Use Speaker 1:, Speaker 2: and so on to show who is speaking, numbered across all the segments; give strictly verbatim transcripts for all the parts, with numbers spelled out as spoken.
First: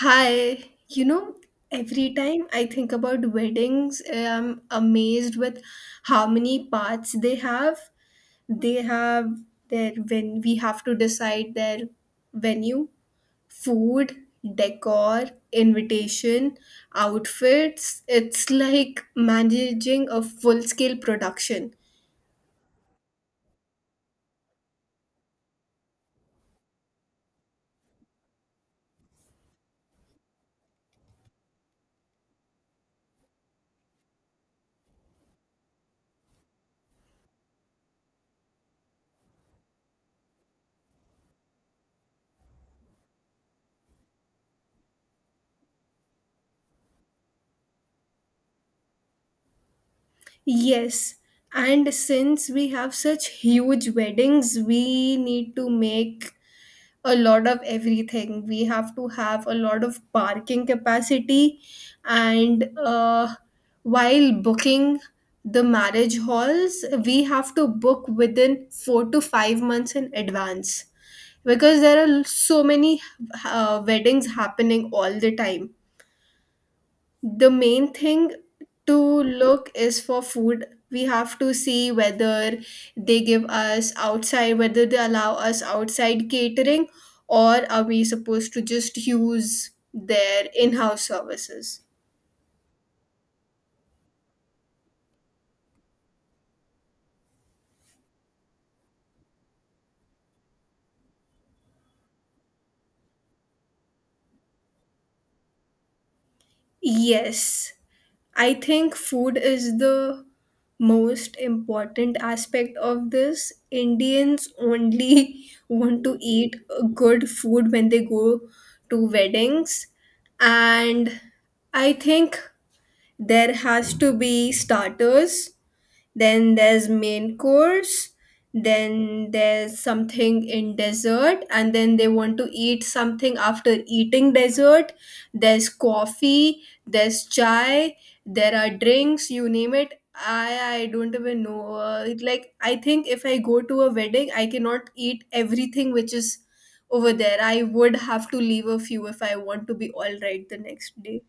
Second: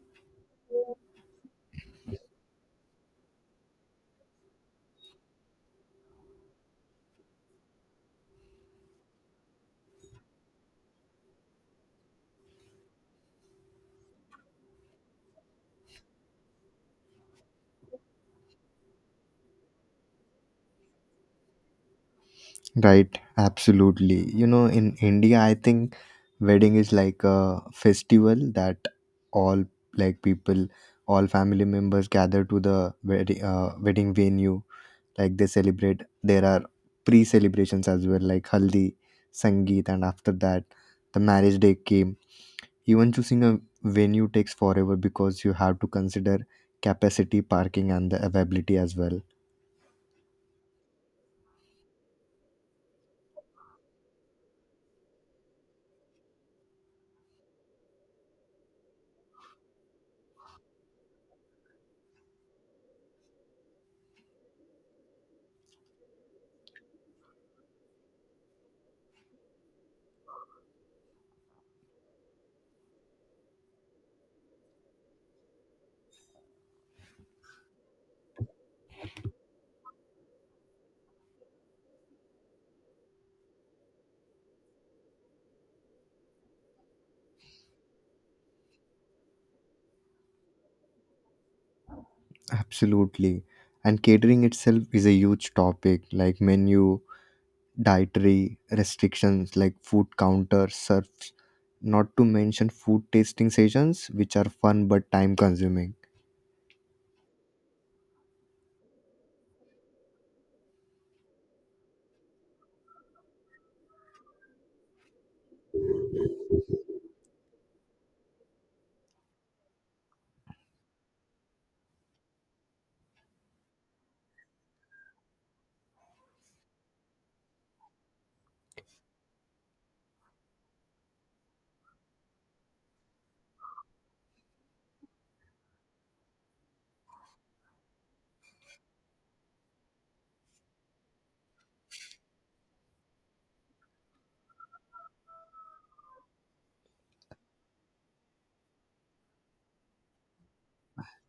Speaker 1: Hi, you know, every time I think about weddings, I'm amazed with how many parts they have. They have their, when we have to decide their venue, food, decor, invitation, outfits. It's like managing a full-scale production.
Speaker 2: Right, absolutely. You know, in India, I think wedding is like a festival that all like people, all family members gather to the wedding uh, wedding venue. Like they celebrate. There are pre celebrations as well, like haldi, sangeet, and after that, the marriage day came. Even choosing a venue takes forever because you have to consider capacity, parking, and the availability as well.
Speaker 1: Yes, and since we have such huge weddings, we need to make a lot of everything. We have to have a lot of parking capacity, and uh, while booking the marriage halls, we have to book within four to five months in advance because there are so many uh, weddings happening all the time. The main thing to look is for food. We have to see whether they give us outside, whether they allow us outside catering, or are we supposed to just use their in-house services.
Speaker 2: Absolutely. And catering itself is a huge topic, like menu, dietary restrictions, like food counter serves, not to mention food tasting sessions, which are fun but time consuming.
Speaker 1: Yes, I think food is the most important aspect of this. Indians only want to eat good food when they go to weddings. And I think there has to be starters, then there's main course, then there's something in dessert, and then they want to eat something after eating dessert. There's coffee, there's chai, there are drinks, you name it. I i don't even know, uh, like I think if I go to a wedding I cannot eat everything which is over there. I would have to leave a few if I want to be all right the next day.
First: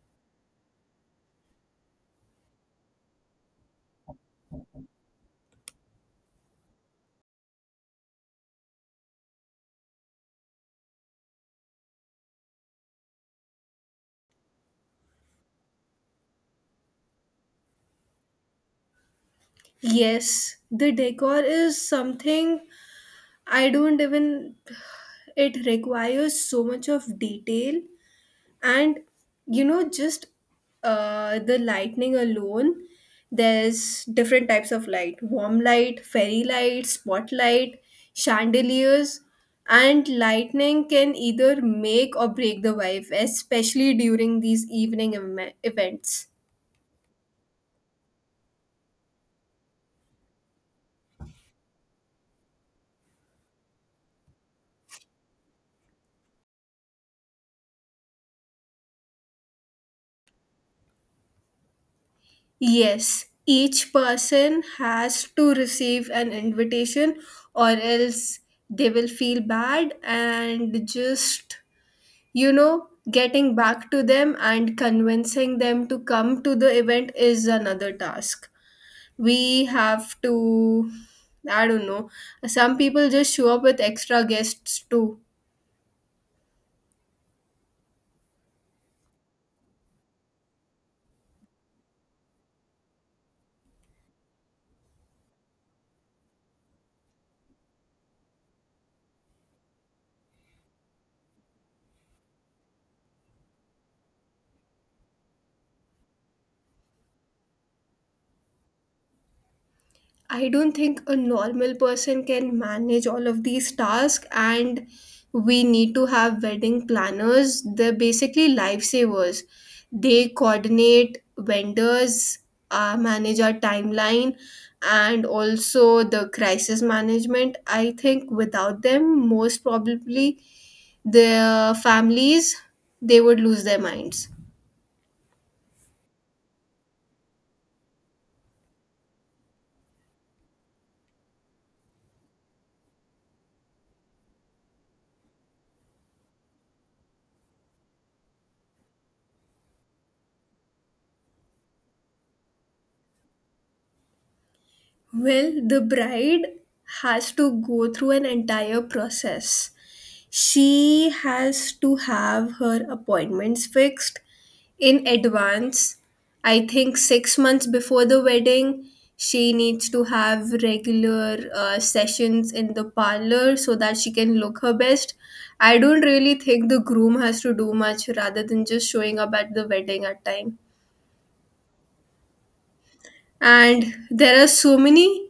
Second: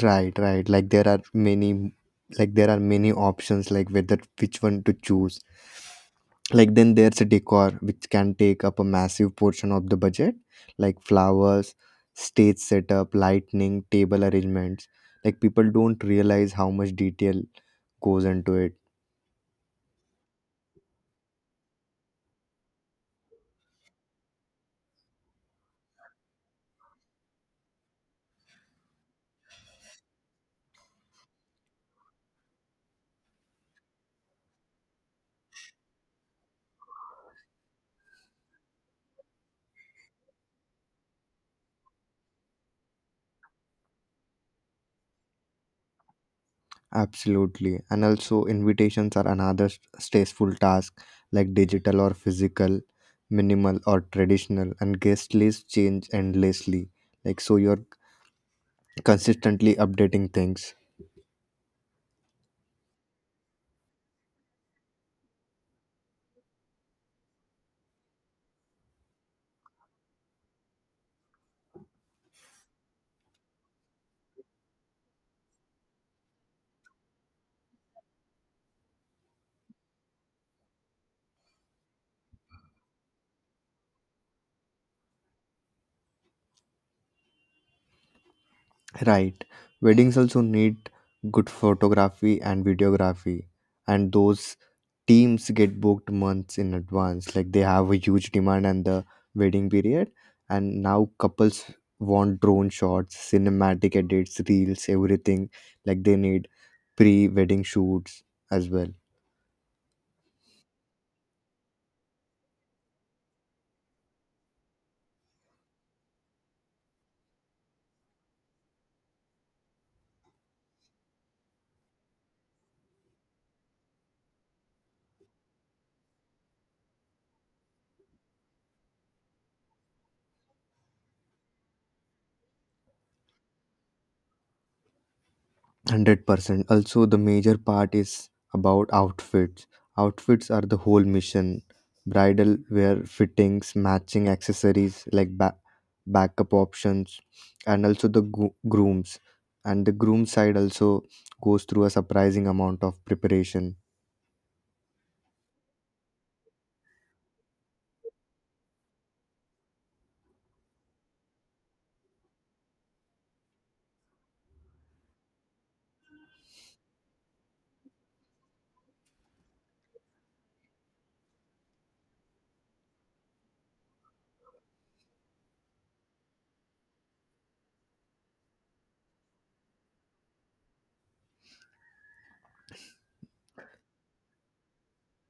Speaker 2: Right, right. Like there are many, like there are many options, like whether which one to choose. Like then there's a decor which can take up a massive portion of the budget, like flowers, stage setup, lighting, table arrangements. Like people don't realize how much detail goes into it.
Speaker 1: Yes, the decor is something I don't even, it requires so much of detail. And, you know, just uh, the lightning alone, there's different types of light: warm light, fairy light, spotlight, chandeliers. And lightning can either make or break the vibe, especially during these evening em- events.
Speaker 2: Absolutely. And also invitations are another s- stressful task, like digital or physical, minimal or traditional, and guest lists change endlessly, like so you're consistently updating things.
Speaker 1: Yes, each person has to receive an invitation, or else they will feel bad. And just, you know, getting back to them and convincing them to come to the event is another task. We have to, I don't know, some people just show up with extra guests too.
Speaker 2: Right. Weddings also need good photography and videography, and those teams get booked months in advance. Like they have a huge demand and the wedding period, and now couples want drone shots, cinematic edits, reels, everything. Like they need pre wedding shoots as well.
Speaker 1: I don't think a normal person can manage all of these tasks, and we need to have wedding planners. They're basically lifesavers. They coordinate vendors, uh, manage our timeline, and also the crisis management. I think without them, most probably the families they would lose their minds.
Speaker 2: one hundred percent. Also, the major part is about outfits. Outfits are the whole mission. Bridal wear, fittings, matching accessories like ba- backup options, and also the gro- grooms. And the groom side also goes through a surprising amount of preparation.
Speaker 1: Well, the bride has to go through an entire process. She has to have her appointments fixed in advance. I think six months before the wedding, she needs to have regular uh, sessions in the parlor so that she can look her best. I don't really think the groom has to do much rather than just showing up at the wedding at time. And there are so many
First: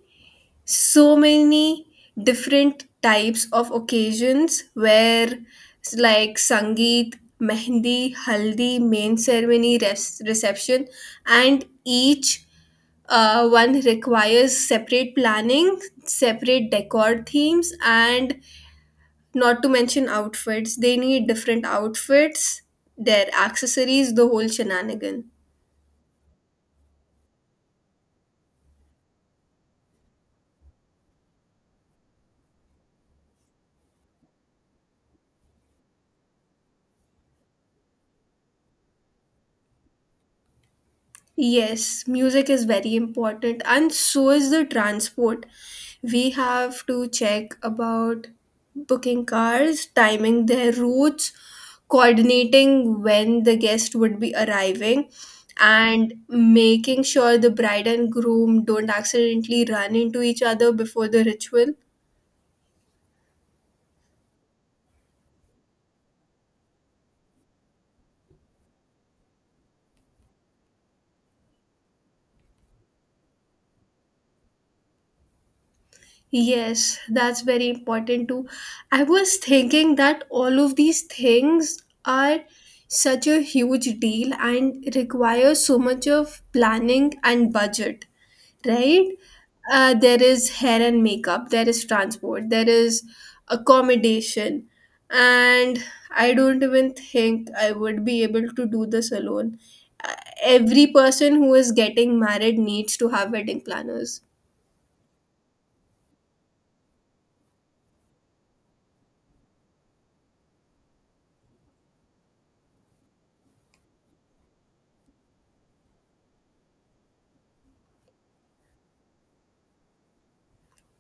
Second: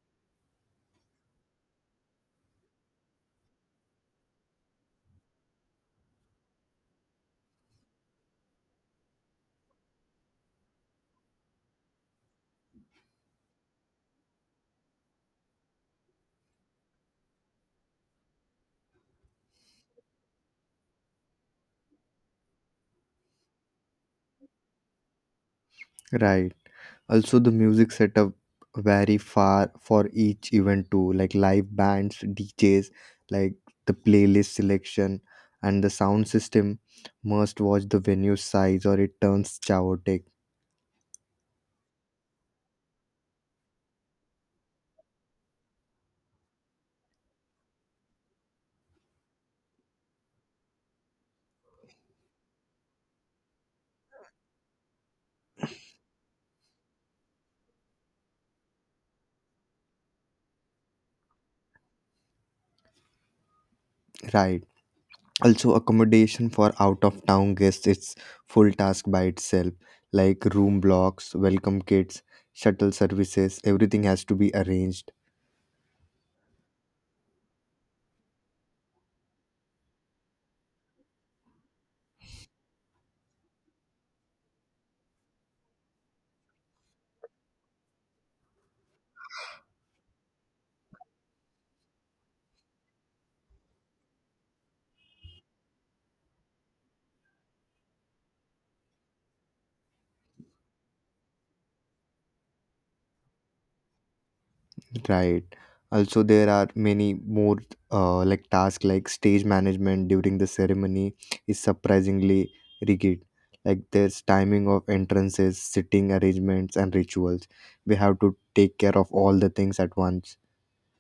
Speaker 1: so many different types of occasions where s- like sangeet, mehndi, haldi, main ceremony, res- reception. And each uh, one requires separate planning, separate decor themes, and not to mention outfits. They need different outfits, their accessories, the whole shenanigan.
Speaker 2: Right. Also, the music setup vary far for each event too, like live bands, D Js, like the playlist selection and the sound system must watch the venue size or it turns chaotic.
Speaker 1: Yes, music is very important, and so is the transport. We have to check about booking cars, timing their routes, coordinating when the guest would be arriving, and making sure the bride and groom don't accidentally run into each other before the ritual.
Speaker 2: Right. Also, accommodation for out of town guests, it's full task by itself, like room blocks, welcome kits, shuttle services, everything has to be arranged.
Speaker 1: Yes, that's very important too. I was thinking that all of these things are such a huge deal and require so much of planning and budget, right? Uh, there is hair and makeup, there is transport, there is accommodation, and I don't even think I would be able to do this alone. Uh, Every person who is getting married needs to have wedding planners.
Speaker 2: Right. Also, there are many more uh, like tasks, like stage management during the ceremony is surprisingly rigid. Like there's timing of entrances, sitting arrangements, and rituals. We have to take care of all the things at once.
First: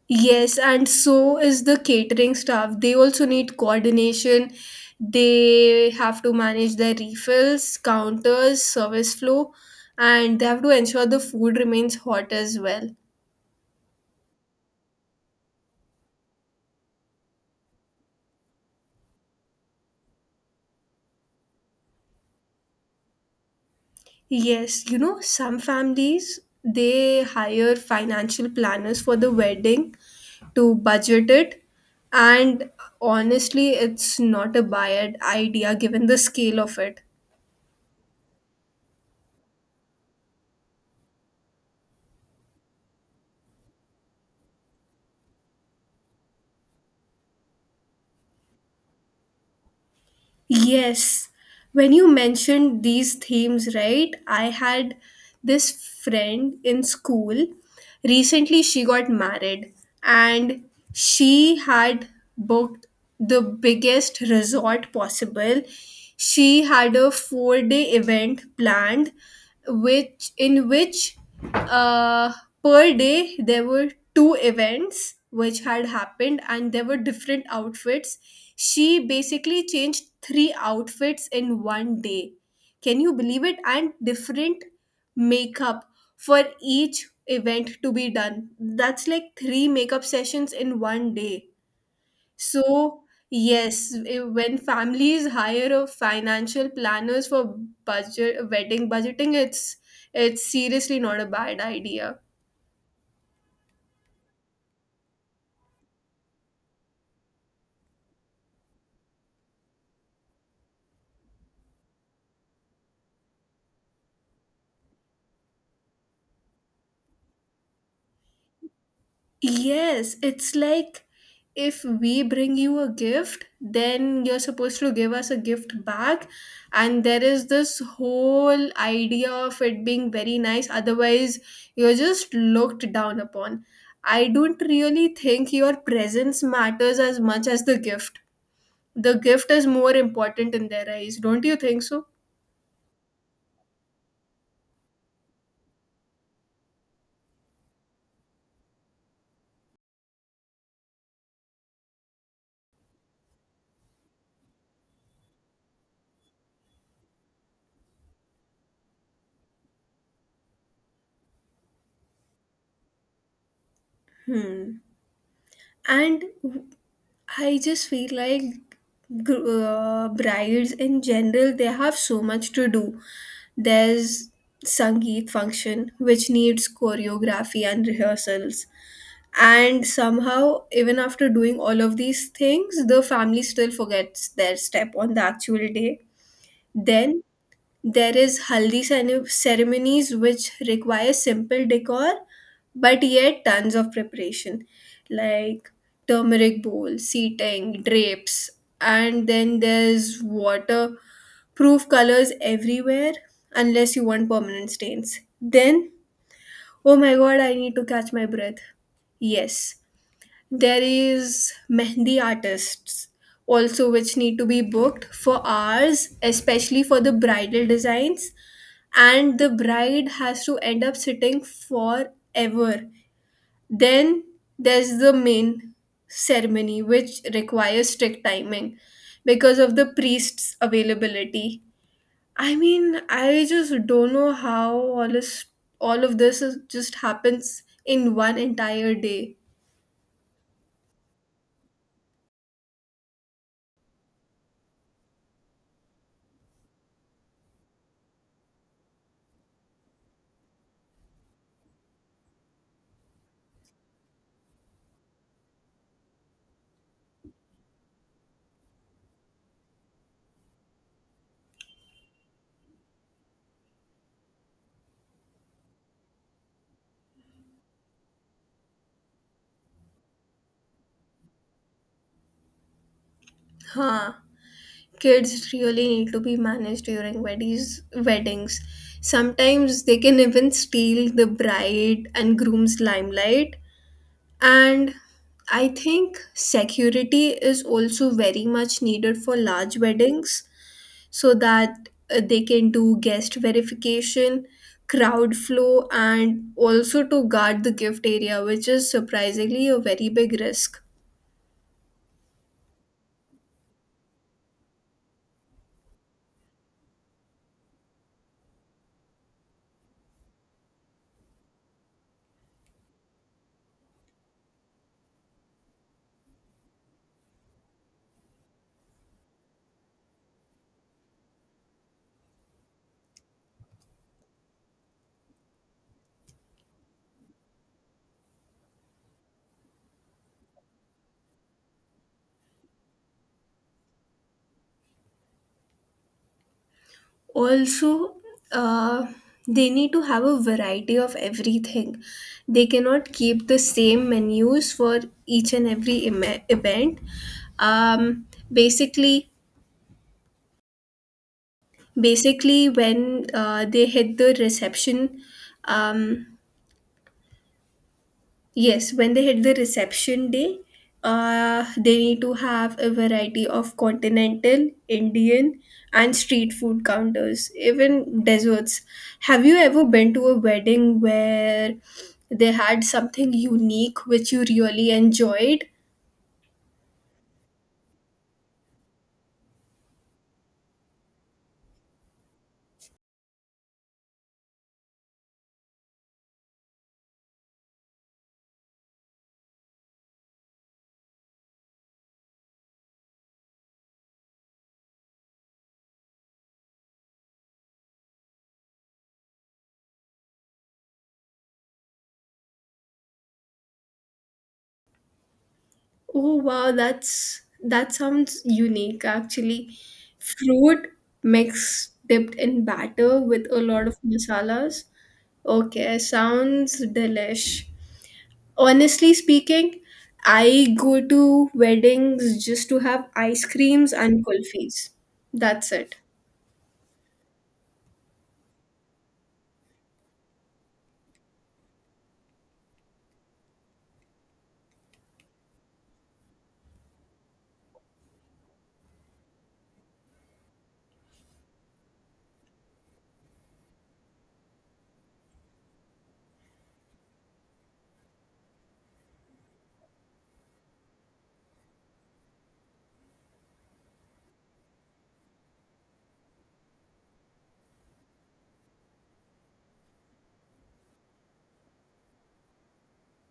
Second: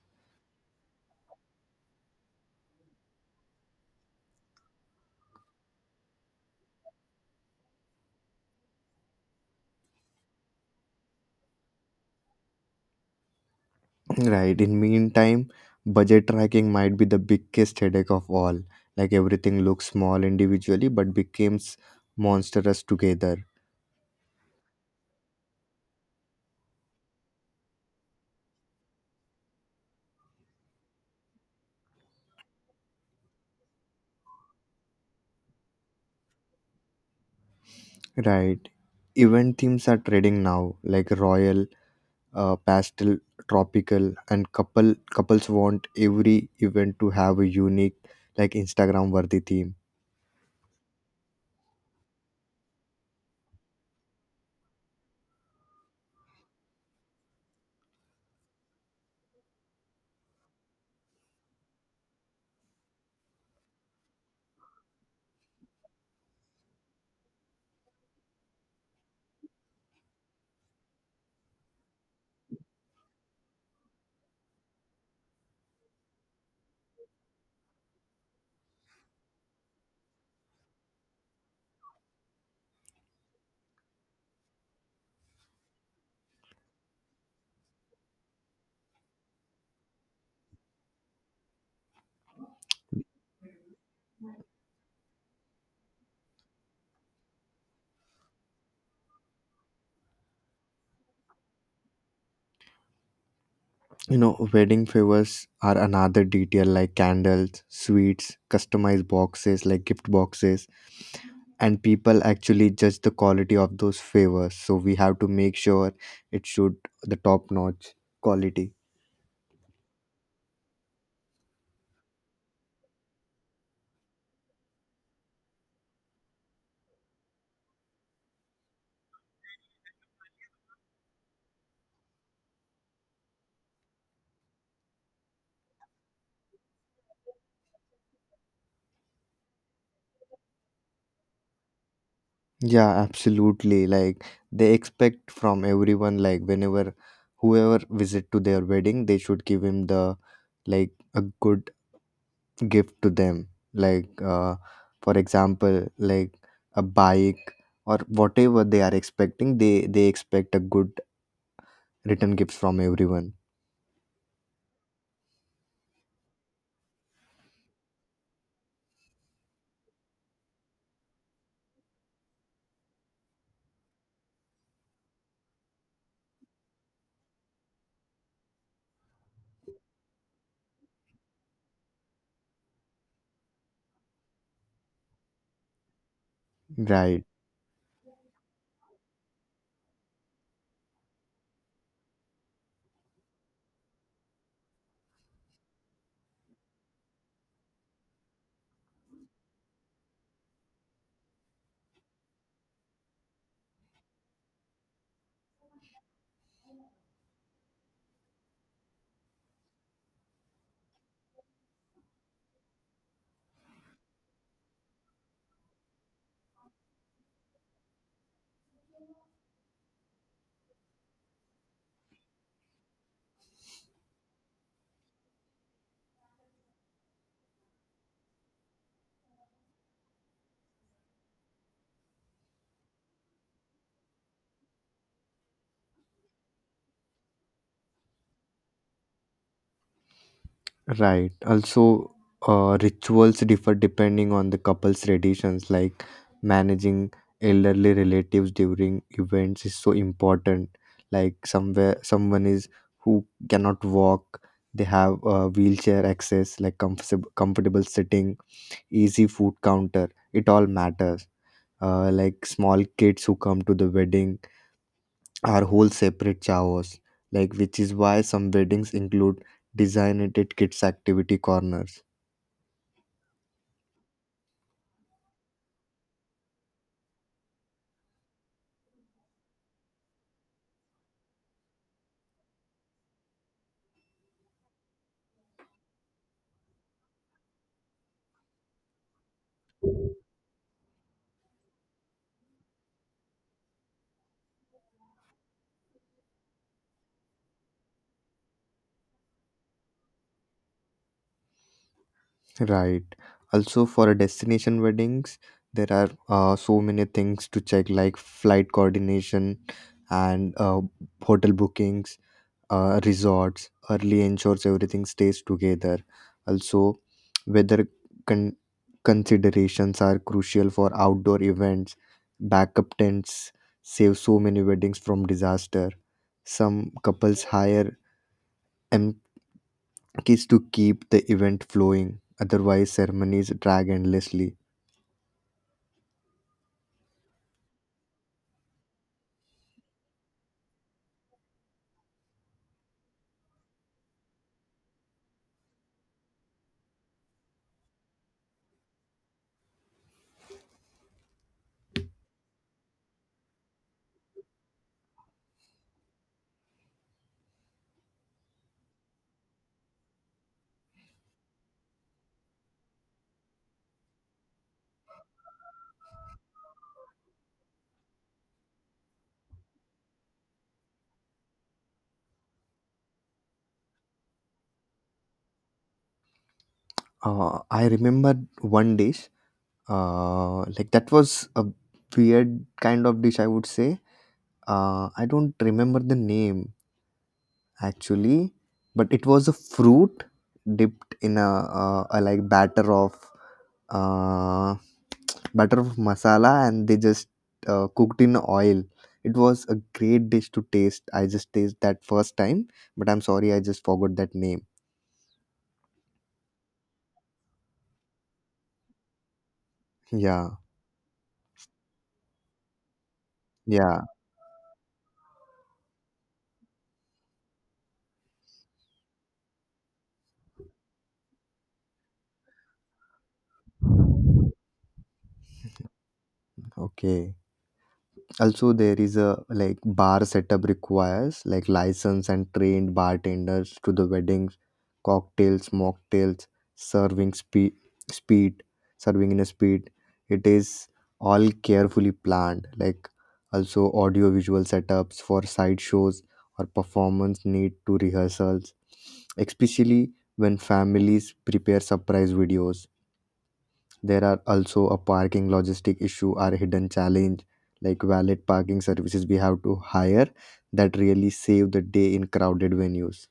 Speaker 1: Yes, and so is the catering staff. They also need coordination. They have to manage their refills, counters, service flow, and they have to ensure the food remains hot as well.
Speaker 2: Right. In meantime, budget tracking might be the biggest headache of all. Like everything looks small individually, but becomes monstrous together.
Speaker 1: Yes, you know, some families they hire financial planners for the wedding to budget it, and honestly, it's not a bad idea given the scale of it.
Speaker 2: Right. Event themes are trading now, like royal, uh, pastel, tropical, and couple couples want every event to have a unique, like Instagram-worthy theme.
Speaker 1: Yes, when you mentioned these themes, right? I had this friend in school. Recently, she got married, and she had booked the biggest resort possible. She had a four day event planned, which in which uh per day there were two events which had happened. And there were different outfits. She basically changed three outfits in one day. Can you believe it? And different makeup for each event to be done. That's like three makeup sessions in one day. So yes, eh, when families hire a financial planners for budget wedding budgeting, it's it's seriously not a bad idea.
Speaker 2: You know, wedding favors are another detail, like candles, sweets, customized boxes like gift boxes, and people actually judge the quality of those favors. So we have to make sure it should the top-notch quality.
Speaker 1: Yes, it's like if we bring you a gift, then you're supposed to give us a gift back. And there is this whole idea of it being very nice, otherwise, you're just looked down upon. I don't really think your presence matters as much as the gift. The gift is more important in their eyes, don't you think so?
Speaker 2: Yeah, absolutely. Like they expect from everyone, like whenever whoever visit to their wedding, they should give him the like a good gift to them. Like uh, for example, like a bike or whatever they are expecting, they they expect a good return gifts from everyone.
Speaker 1: Hmm. And I just feel like gr- uh, brides in general they have so much to do. There's Sangeet function which needs choreography and rehearsals. And somehow, even after doing all of these things, the family still forgets their step on the actual day. Then
Speaker 2: Right.
Speaker 1: there is haldi cene- ceremonies which require simple decor but yet tons of preparation, like turmeric bowl, seating, drapes. And then there's waterproof colors everywhere unless you want permanent stains. Then oh my god, I need to catch my breath. Yes. There is mehndi artists also which need to be booked for hours, especially for the bridal designs. And the bride has to end up sitting forever. Then there's the main ceremony, which requires strict timing because of the priest's availability. I mean, I just don't know how all this, all of this is, just happens in one entire day.
Speaker 2: Right. Also, uh, rituals differ depending on the couple's traditions, like managing elderly relatives during events is so important. Like somewhere someone is who cannot walk, they have uh, wheelchair access, like comfortable comfortable sitting, easy food counter. It all matters. Uh, like small kids who come to the wedding are whole separate showers, like which is why some weddings include designated kids activity corners.
Speaker 1: Huh. Kids really need to be managed during weddings. Weddings. Sometimes they can even steal the bride and groom's limelight. And I think security is also very much needed for large weddings so that uh, they can do guest verification, crowd flow, and also to guard the gift area, which is surprisingly a very big risk.
Speaker 2: Right. Also, for a destination weddings, there are uh, so many things to check, like flight coordination and uh, hotel bookings, uh, resorts. Early ensures everything stays together. Also, weather con- considerations are crucial for outdoor events. Backup tents save so many weddings from disaster. Some couples hire is to keep the event flowing. Otherwise, ceremonies drag endlessly.
Speaker 1: Also, uh, they need to have a variety of everything. They cannot keep the same menus for each and every em- event. Um, basically, basically when uh, they hit the reception um, yes, when they hit the reception day uh, they need to have a variety of continental, indian, and street food counters, even desserts. Have you ever been to a wedding where they had something unique which you really enjoyed?
Speaker 2: Uh, I remember one dish, uh, like that was a weird kind of dish, I would say. Uh, I don't remember the name actually, but it was a fruit dipped in a, uh, a like batter of uh, butter masala and they just uh, cooked in oil. It was a great dish to taste. I just taste that first time, but I'm sorry, I just forgot that name.
Speaker 1: Oh wow, that's that sounds unique actually.
Speaker 2: Yeah.
Speaker 1: Fruit mix dipped in batter with a lot of
Speaker 2: Yeah.
Speaker 1: masalas. Okay, sounds delish. Honestly speaking, I go to weddings just to have ice creams and kulfis. That's it.
Speaker 2: Okay, also there is a like bar setup requires like license and trained bartenders to the weddings, cocktails, mocktails, serving speed speed serving in a speed, it is all carefully planned. Like also audio visual setups for side shows or performance need to rehearsals, especially when families prepare surprise videos. There are also a parking logistic issue or hidden challenge, like valet parking services we have to hire that really save the day in crowded venues.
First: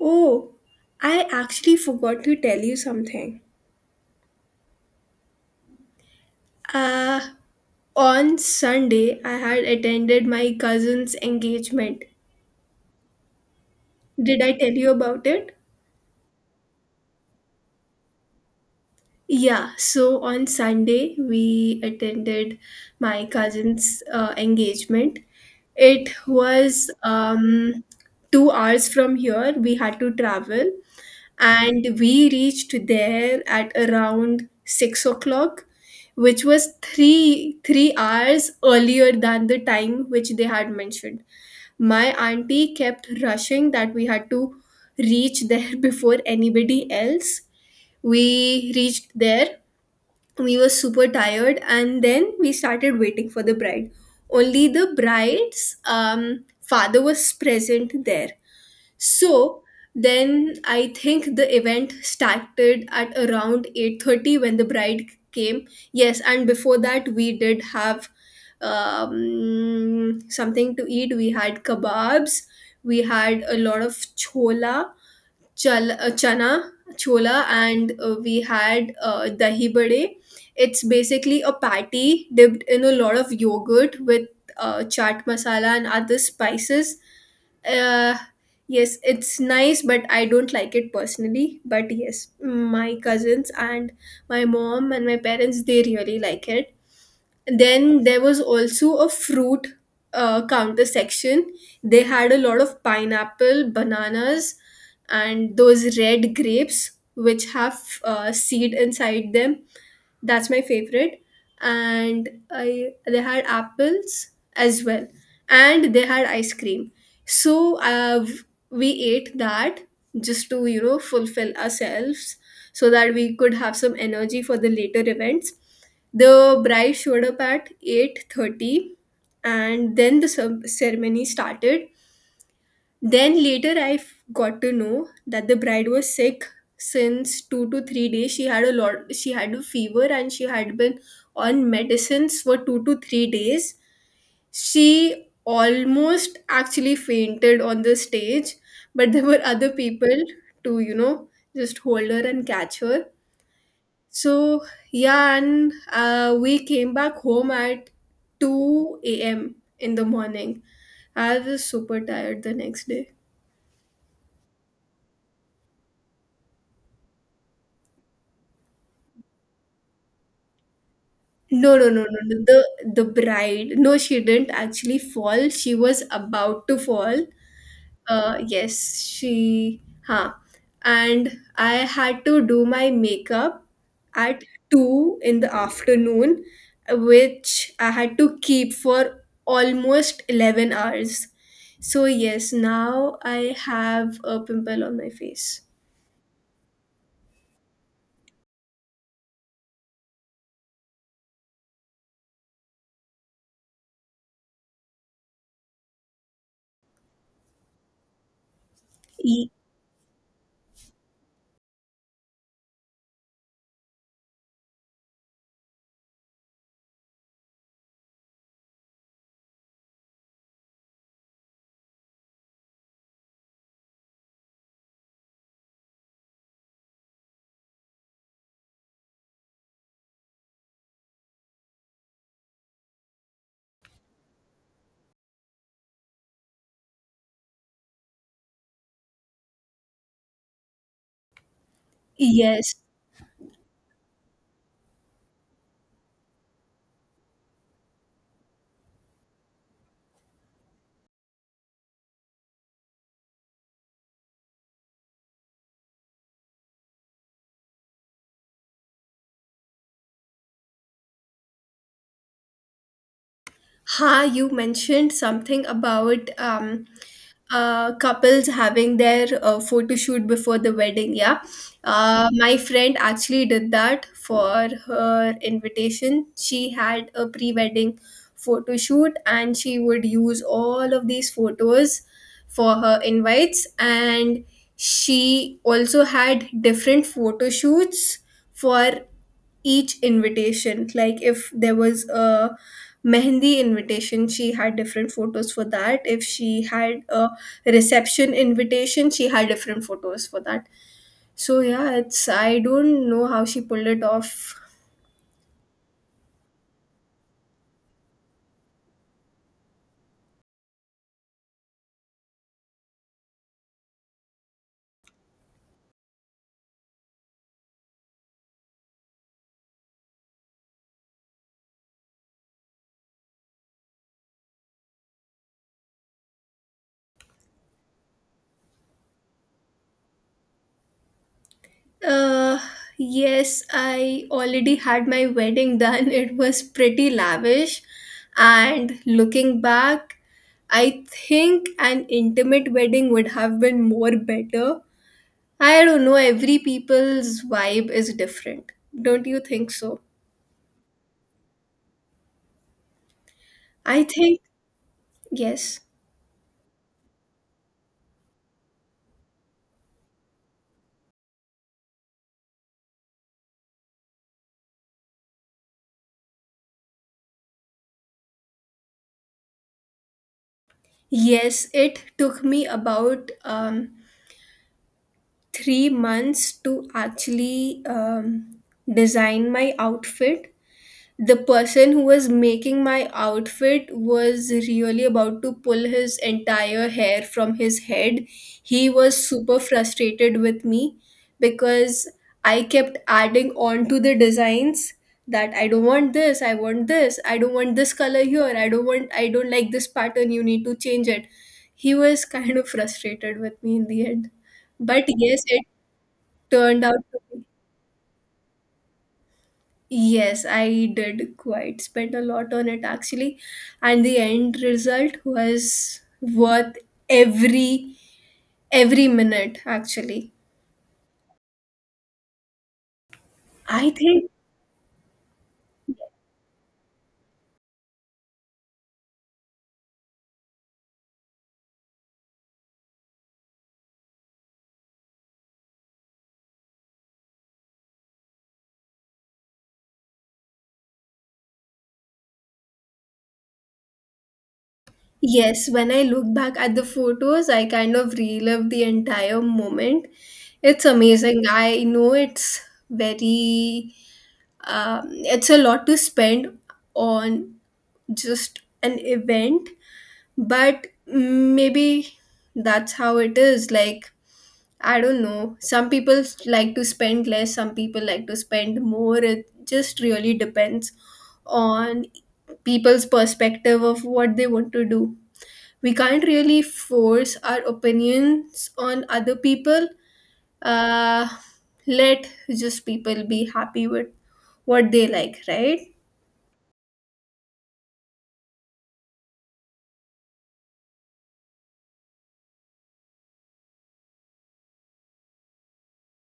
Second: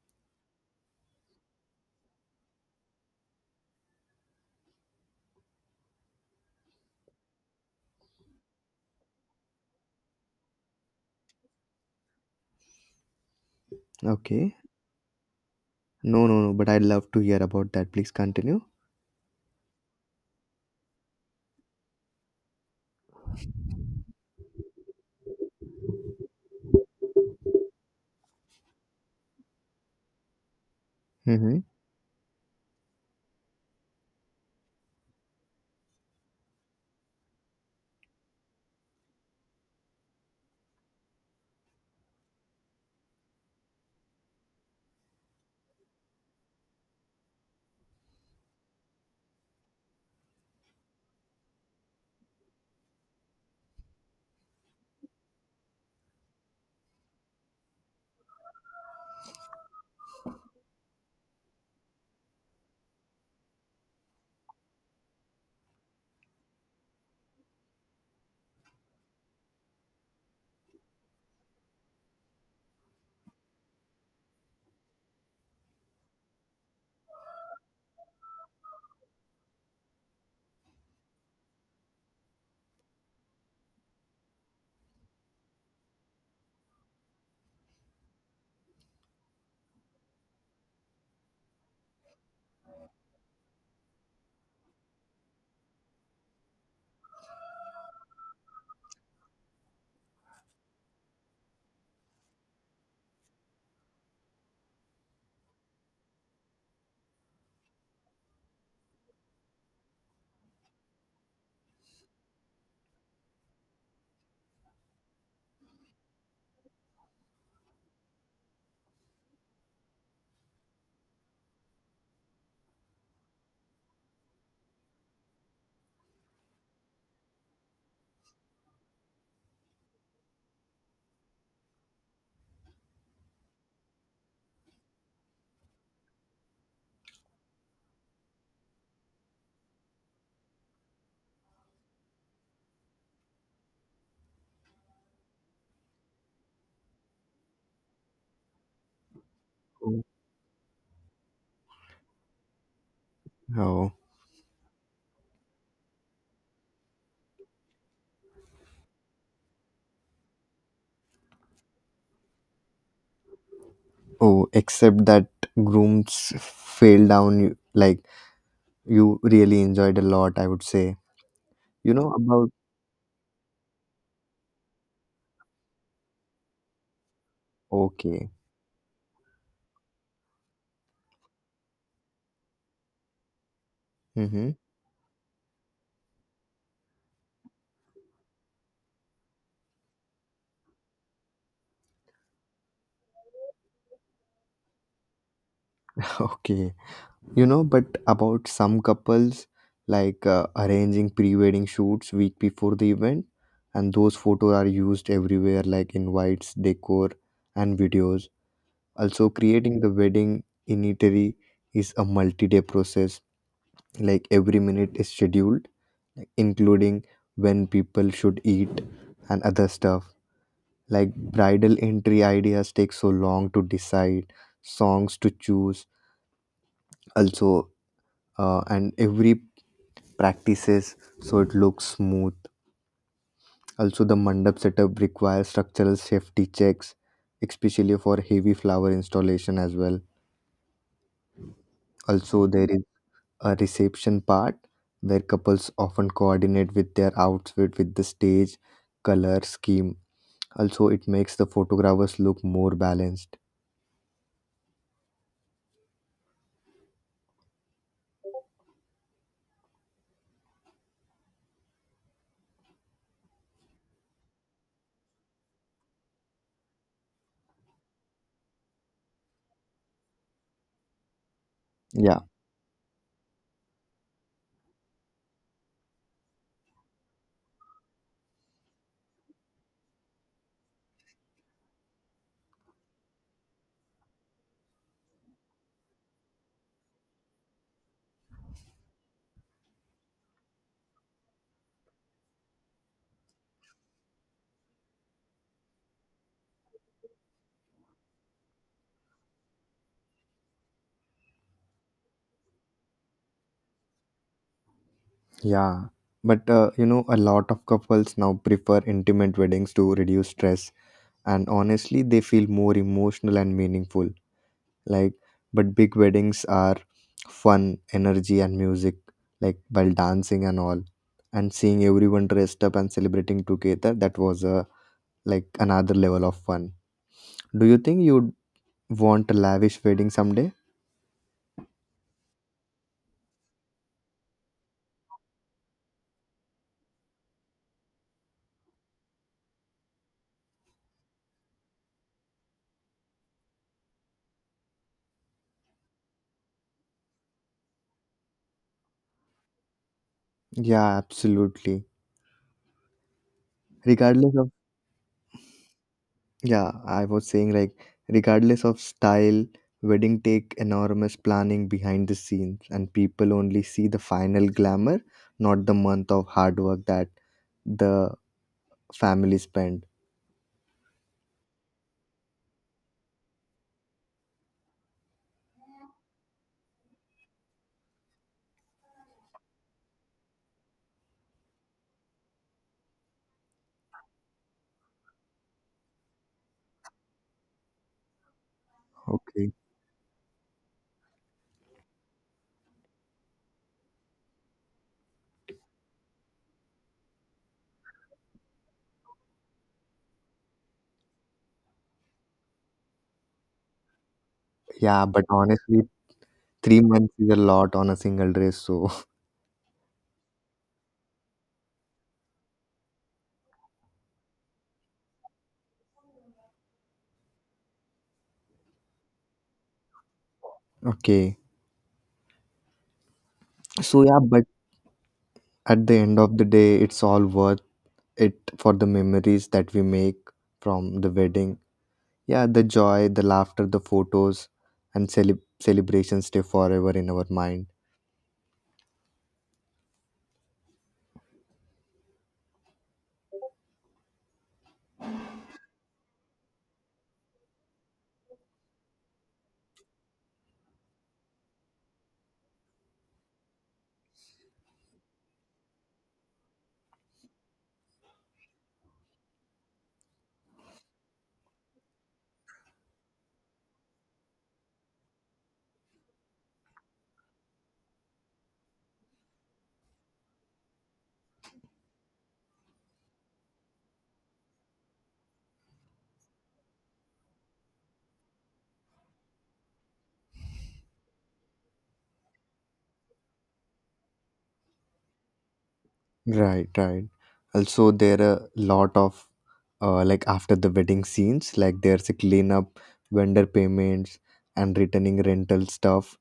Speaker 1: Oh, I actually forgot to tell you something. Uh, on Sunday, I had attended my cousin's engagement. Did I
Speaker 2: Okay.
Speaker 1: tell you about it?
Speaker 2: No, no, no, but I'd love to hear about that. Please continue.
Speaker 1: Yeah, so on Sunday we attended my cousin's uh, engagement. It was um, two hours from here. We had to travel,
Speaker 2: Mm-hmm.
Speaker 1: and we reached there at around six o'clock, which was three three hours earlier than the time which they had mentioned. My auntie kept rushing that we had to reach there before anybody else. We reached there. We were super tired, and then we started waiting for the bride. Only the bride's um, father was present there. So then I think the event started at around eight thirty when the bride came. Yes, and before that we did have um, something to eat. We had kebabs. We had a lot of chola chal, uh, chana chola. And uh, we had uh, dahi bade. It's basically a patty dipped in a lot of yogurt with uh, chaat masala and other spices. uh, yes, it's nice but I don't like it personally. But yes, my cousins and my mom and my parents they really like it. Then there was also a fruit uh, counter section. They had a lot of pineapple, bananas, and those red grapes which have uh, seed inside them. That's my favorite. And I they had apples as well, and they had ice cream. So uh, we ate that just to you know fulfill ourselves so that we could have some energy for the later events. The bride showed up at eight thirty, and then the ce- ceremony started. Then later I f- got to know that the bride was sick since two to three days. She had a lot she had a fever and she had been on medicines for two to three days. She almost actually fainted on the stage, but there were other people to you know just hold her and catch her.
Speaker 2: Oh.
Speaker 1: So yeah, and uh, we came back home at two a m in the morning. I was super tired the next day.
Speaker 2: Oh, except that grooms fail down you like you really enjoyed a lot, I would say.
Speaker 1: No, no,
Speaker 2: You
Speaker 1: no,
Speaker 2: know
Speaker 1: no, no.
Speaker 2: about
Speaker 1: The the bride. No, she didn't actually fall. She was about to fall.
Speaker 2: okay.
Speaker 1: Uh, yes, she. Huh. And I had to do my makeup at
Speaker 2: Mm-hmm.
Speaker 1: two in the afternoon, which I had to keep for almost eleven hours. So yes, now I have a pimple on my face.
Speaker 2: Okay. You know, but about some couples, like uh, arranging pre wedding shoots week before the event, and those photos are used everywhere, like invites, decor, and videos. Also,
Speaker 1: Y-
Speaker 2: creating the wedding itinerary is a multi day process, like every minute is scheduled, like, including when people should eat and other stuff. Like bridal entry ideas take so long to decide, songs to choose, also uh, and every practices so it looks smooth. Also, the mandap setup requires structural safety checks, especially for heavy flower installation as well. Also, there
Speaker 1: yes.
Speaker 2: is a reception part where couples often coordinate with their outfit with the stage color scheme. Also, it makes the photographers look more balanced.
Speaker 1: Ha, you mentioned something about um uh, couples having their uh, photo shoot before the wedding. Yeah,
Speaker 2: Yeah,
Speaker 1: uh, my friend actually did that for her invitation. She had a pre-wedding photo shoot, and she would use all of these photos for her invites. And she also had different photo shoots for each invitation. Like if there was a mehendi invitation, she had different photos for that. If she had a reception invitation, she had different photos for that. So yeah, it's I don't know how she pulled it off.
Speaker 2: yeah. But uh, you know, a lot of couples now prefer intimate weddings to reduce stress, and honestly they feel more emotional and meaningful. Like but big weddings are fun, energy and music, like while dancing and all, and seeing everyone dressed up and celebrating together, that was a like another level of fun. Do you think you'd want a lavish wedding someday?
Speaker 1: Uh yes, I already had my wedding done. It was pretty lavish, and looking back I think an intimate wedding would have been more better. I don't know, every people's vibe is different. Don't you think so?
Speaker 2: Yeah, absolutely.
Speaker 1: I
Speaker 2: Regardless
Speaker 1: think,
Speaker 2: of,
Speaker 1: yes.
Speaker 2: yeah, I was saying like regardless of style, wedding take enormous planning behind the scenes and people only see the final glamour, not the month of hard work that the family spent.
Speaker 1: Yes, it took me about um, three months to actually um, design my outfit. The person who was making my outfit was really about to pull his entire hair from his head. He was
Speaker 2: Okay.
Speaker 1: super frustrated with me because I kept adding on to the designs, that I don't want this, I want this, I don't want this color here, I don't want, I don't like this pattern, you need to change it. He was kind of frustrated with me in the end.
Speaker 2: Yeah,
Speaker 1: But
Speaker 2: but
Speaker 1: yes, it
Speaker 2: honestly, three
Speaker 1: turned out
Speaker 2: months
Speaker 1: to
Speaker 2: is a
Speaker 1: be.
Speaker 2: lot on a single dress, so
Speaker 1: Yes, I did quite spend a lot on it actually, and the end result was worth every every minute actually.
Speaker 2: okay.
Speaker 1: I
Speaker 2: So yeah,
Speaker 1: think
Speaker 2: but at the end of the day, it's all worth it for the memories that we make from the wedding. Yeah, the joy, the laughter, the photos, and cele- celebrations stay forever in our mind.
Speaker 1: yes, when I look back at the photos, I kind of relive the entire moment. It's amazing. I know it's very um, it's a lot to spend on just an event, but maybe that's how it is like I don't know. Some people like to spend less, some people like to spend more. It just really depends on people's perspective of what they want to do. We can't really force our opinions on other people. Uh, let just people be happy with what they like, right?
Speaker 2: Right, right. Also, there are a lot of uh, like after the wedding scenes, like there's a cleanup, vendor payments, and returning rental stuff.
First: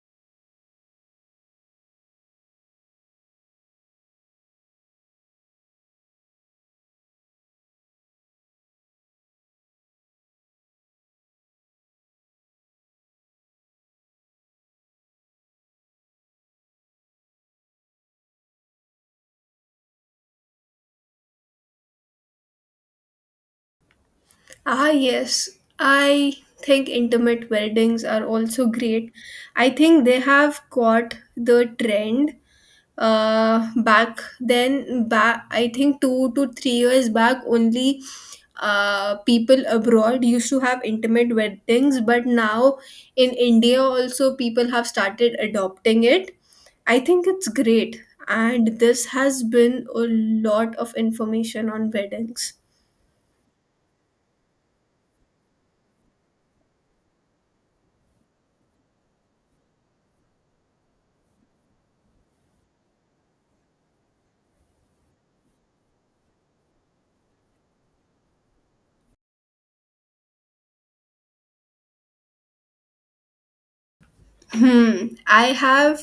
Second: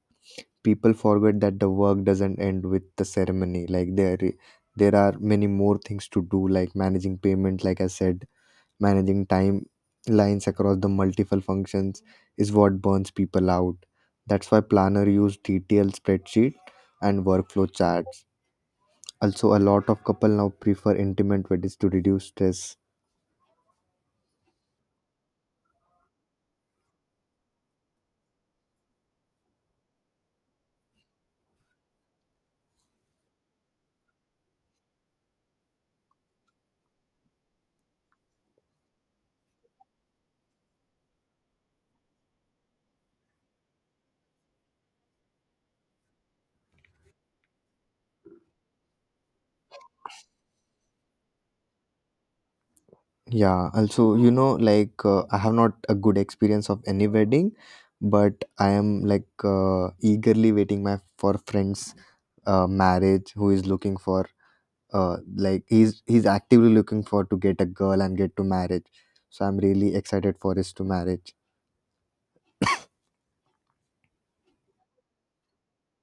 Speaker 2: People forget that the work doesn't end with the ceremony. Like there, there are many more things to do, like managing payment, like I said, managing timelines across the multiple functions is what burns people out. That's why planner use detailed spreadsheet and workflow charts. Also, a lot of couple now prefer intimate weddings to reduce stress.
Speaker 1: Ah, yes. I think intimate weddings are also great. I think they have caught the trend uh back then back I think two to three years back only. uh people abroad used to have intimate weddings but now in india also people have started adopting it. I think it's great, and this has been a lot of information on weddings.
Speaker 2: Yeah, also, you know, like uh, I have not a good experience of any wedding, but I am like uh, eagerly waiting my for friends uh, marriage who is looking for uh, like he's he's actively looking for to get a girl and get to marriage, so I'm really excited for his to marriage.
Speaker 1: Hmm. I have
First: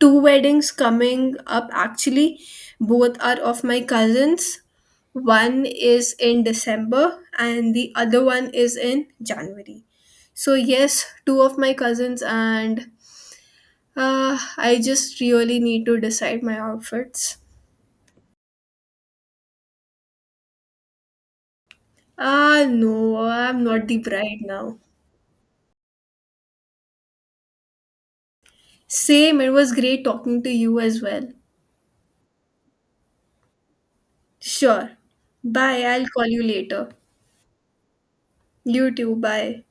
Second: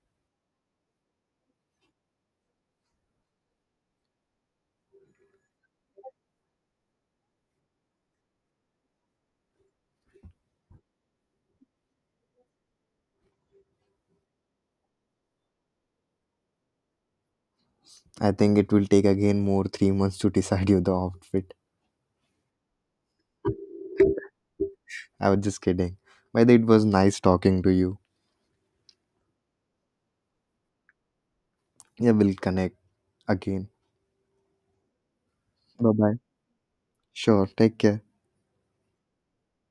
Speaker 1: two weddings coming up actually. Both are of my cousins. One is in December and the other one is in January. So, yes, two of my cousins, and uh, I just really need to decide my outfits.
Speaker 2: I think it will take again more three months to decide you the outfit.
Speaker 1: Ah, no, I'm not the bride now.
Speaker 2: I was just kidding. By the way, it was nice talking to you.
Speaker 1: Same, it was great talking to you as well.
Speaker 2: Yeah, we'll connect again.
Speaker 1: Sure. Bye,
Speaker 2: Bye
Speaker 1: I'll
Speaker 2: bye,
Speaker 1: call you later.
Speaker 2: sure, take care.
Speaker 1: You too, bye.